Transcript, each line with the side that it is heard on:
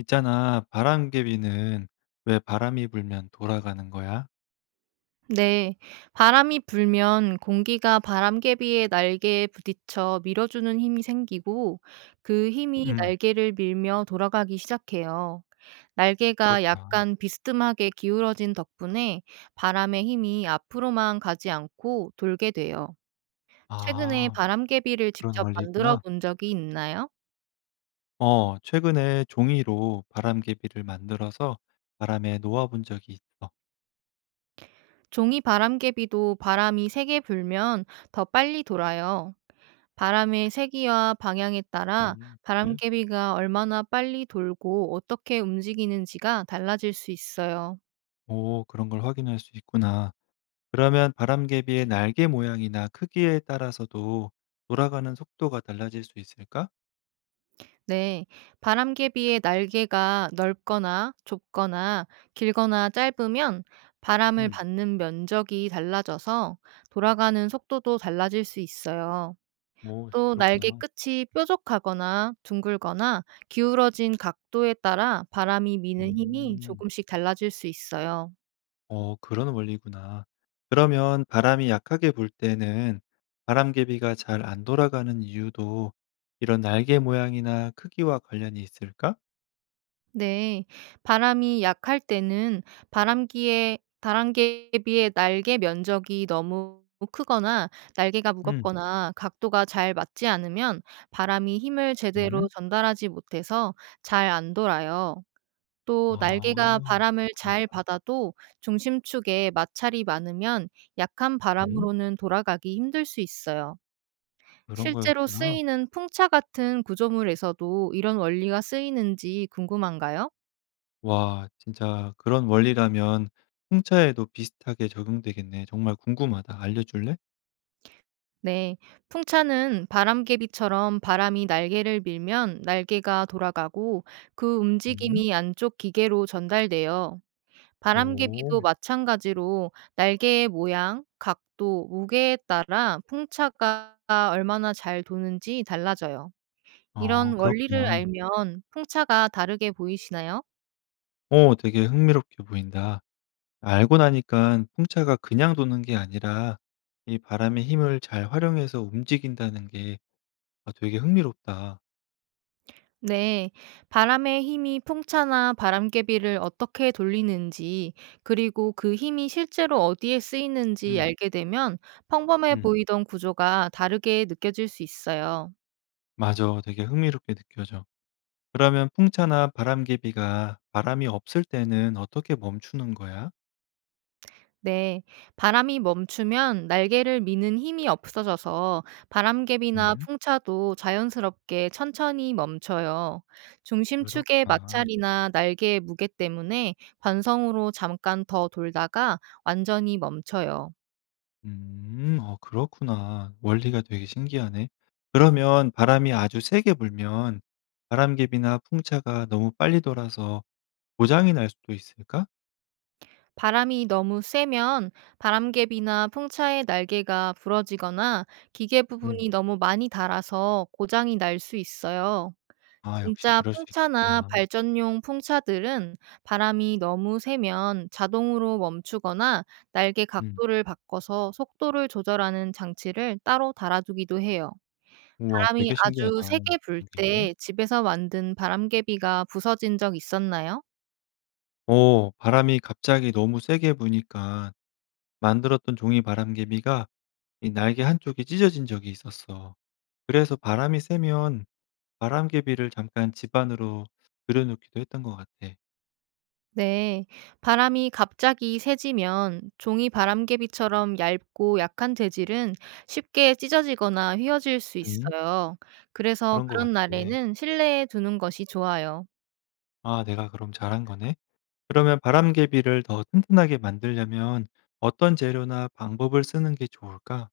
left: 있잖아, 바람개비는 왜 바람이 불면 돌아가는 거야?
right: 네. 바람이 불면 공기가 바람개비의 날개에 부딪혀 밀어주는 힘이 생기고 그 힘이
left: 음,
right: 날개를 밀며 돌아가기 시작해요. 날개가
left: 그렇구나.
right: 약간 비스듬하게 기울어진 덕분에 바람의 힘이 앞으로만 가지 않고 돌게 돼요. 최근에
left: 아,
right: 바람개비를
left: 그런
right: 직접 만들어
left: 원리구나.
right: 본 적이 있나요?
left: 최근에 종이로 바람개비를 만들어서 바람에 놓아본 적이 있어.
right: 종이 바람개비도 바람이 세게 불면 더 빨리 돌아요. 바람의 세기와 방향에 따라
left: 그래?
right: 바람개비가 얼마나 빨리 돌고 어떻게 움직이는지가 달라질 수 있어요.
left: 오, 그런 걸 확인할 수 있구나. 그러면 바람개비의 날개 모양이나 크기에 따라서도 돌아가는 속도가 달라질 수 있을까?
right: 네. 바람개비의 날개가 넓거나 좁거나 길거나 짧으면 바람을
left: 음,
right: 받는 면적이 달라져서 돌아가는 속도도 달라질 수 있어요.
left: 오,
right: 또 날개
left: 그렇구나.
right: 끝이 뾰족하거나 둥글거나 기울어진 각도에 따라 바람이 미는 힘이
left: 음.
right: 조금씩 달라질 수 있어요.
left: 그런 원리구나. 그러면 바람이 약하게 불 때는 바람개비가 잘 안 돌아가는 이유도 이런 날개 모양이나 크기와 관련이 있을까?
right: 네. 바람이 약할 때는 바람기에 바람개에 비해 날개 면적이 너무 크거나 날개가
left: 음.
right: 무겁거나 각도가 잘 맞지 않으면 바람이 힘을 제대로
left: 음.
right: 전달하지 못해서 잘 안 돌아요. 또 날개가
left: 아,
right: 바람을
left: 그렇구나.
right: 잘 받아도 중심축에 마찰이 많으면 약한
left: 음,
right: 바람으로는 돌아가기 힘들 수 있어요.
left: 그런
right: 실제로
left: 거였구나.
right: 쓰이는 풍차 같은 구조물에서도 이런 원리가 쓰이는지 궁금한가요?
left: 와, 진짜 그런 원리라면 풍차에도 비슷하게 적용되겠네. 정말 궁금하다. 알려줄래?
right: 네, 풍차는 바람개비처럼 바람이 날개를 밀면 날개가 돌아가고 그
left: 음.
right: 움직임이 안쪽 기계로 전달돼요.
left: 오.
right: 바람개비도 마찬가지로 날개의 모양, 각도, 무게에 따라 풍차가 얼마나 잘 도는지 달라져요. 이런
left: 아,
right: 원리를
left: 그렇구나.
right: 알면 풍차가 다르게 보이시나요?
left: 오, 되게 흥미롭게 보인다. 알고 나니까 풍차가 그냥 도는 게 아니라 이 바람의 힘을 잘 활용해서 움직인다는 게 아, 되게 흥미롭다.
right: 네, 바람의 힘이 풍차나 바람개비를 어떻게 돌리는지, 그리고 그 힘이 실제로 어디에 쓰이는지
left: 음.
right: 알게 되면 평범해
left: 음.
right: 보이던 구조가 다르게 느껴질 수 있어요.
left: 맞아. 되게 흥미롭게 느껴져. 그러면 풍차나 바람개비가 바람이 없을 때는 어떻게 멈추는 거야?
right: 네, 바람이 멈추면 날개를 미는 힘이 없어져서 바람개비나
left: 음.
right: 풍차도 자연스럽게 천천히 멈춰요. 중심축의
left: 그렇구나.
right: 마찰이나 날개의 무게 때문에 관성으로 잠깐 더 돌다가 완전히 멈춰요.
left: 음. 그렇구나. 원리가 되게 신기하네. 그러면 바람이 아주 세게 불면 바람개비나 풍차가 너무 빨리 돌아서 고장이 날 수도 있을까?
right: 바람이 너무 세면 바람개비나 풍차의 날개가 부러지거나 기계 부분이 너무 많이 닳아서 고장이 날 수 있어요.
left: 아, 역시
right: 진짜
left: 그럴 수
right: 풍차나
left: 있겠구나.
right: 발전용 풍차들은 바람이 너무 세면 자동으로 멈추거나 날개
left: 음.
right: 각도를 바꿔서 속도를 조절하는 장치를 따로 달아두기도 해요.
left: 우와,
right: 바람이
left: 되게 신기하다.
right: 아주 세게 불
left: 그런 게 있네.
right: 때 집에서 만든 바람개비가 부서진 적 있었나요?
left: 바람이 갑자기 너무 세게 부니까 만들었던 종이 바람개비가 이 날개 한쪽이 찢어진 적이 있었어. 그래서 바람이 세면 바람개비를 잠깐 집 안으로 들여놓기도 했던 것 같아.
right: 네, 바람이 갑자기 세지면 종이 바람개비처럼 얇고 약한 재질은 쉽게 찢어지거나 휘어질 수
left: 음,
right: 있어요. 그래서
left: 그런 것
right: 그런
left: 같아.
right: 날에는 실내에 두는 것이 좋아요.
left: 아, 내가 그럼 잘한 거네. 그러면 바람개비를 더 튼튼하게 만들려면 어떤 재료나 방법을 쓰는 게 좋을까?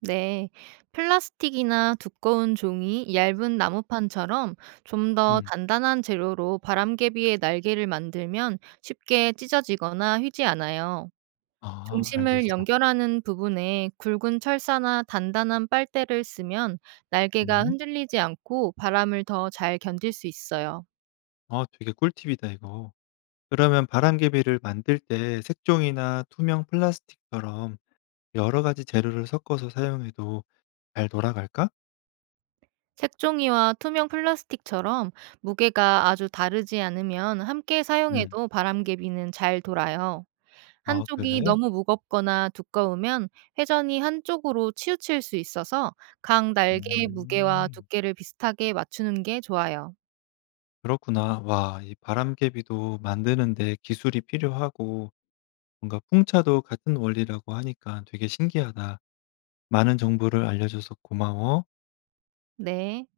right: 네, 플라스틱이나 두꺼운 종이, 얇은 나무판처럼 좀 더
left: 음.
right: 단단한 재료로 바람개비의 날개를 만들면 쉽게 찢어지거나 휘지 않아요.
left: 아,
right: 중심을
left: 알겠어.
right: 연결하는 부분에 굵은 철사나 단단한 빨대를 쓰면 날개가
left: 음.
right: 흔들리지 않고 바람을 더 잘 견딜 수 있어요.
left: 되게 꿀팁이다 이거. 그러면 바람개비를 만들 때 색종이나 투명 플라스틱처럼 여러 가지 재료를 섞어서 사용해도 잘 돌아갈까?
right: 색종이와 투명 플라스틱처럼 무게가 아주 다르지 않으면 함께
left: 음.
right: 사용해도 바람개비는 잘 돌아요.
left: 아,
right: 한쪽이
left: 그래?
right: 너무 무겁거나 두꺼우면 회전이 한쪽으로 치우칠 수 있어서 각 날개의 무게와
left: 음.
right: 두께를 비슷하게 맞추는 게 좋아요.
left: 그렇구나. 와, 이 바람개비도 만드는데 기술이 필요하고 뭔가 풍차도 같은 원리라고 하니까 되게 신기하다. 많은 정보를 알려줘서 고마워.
right: 네.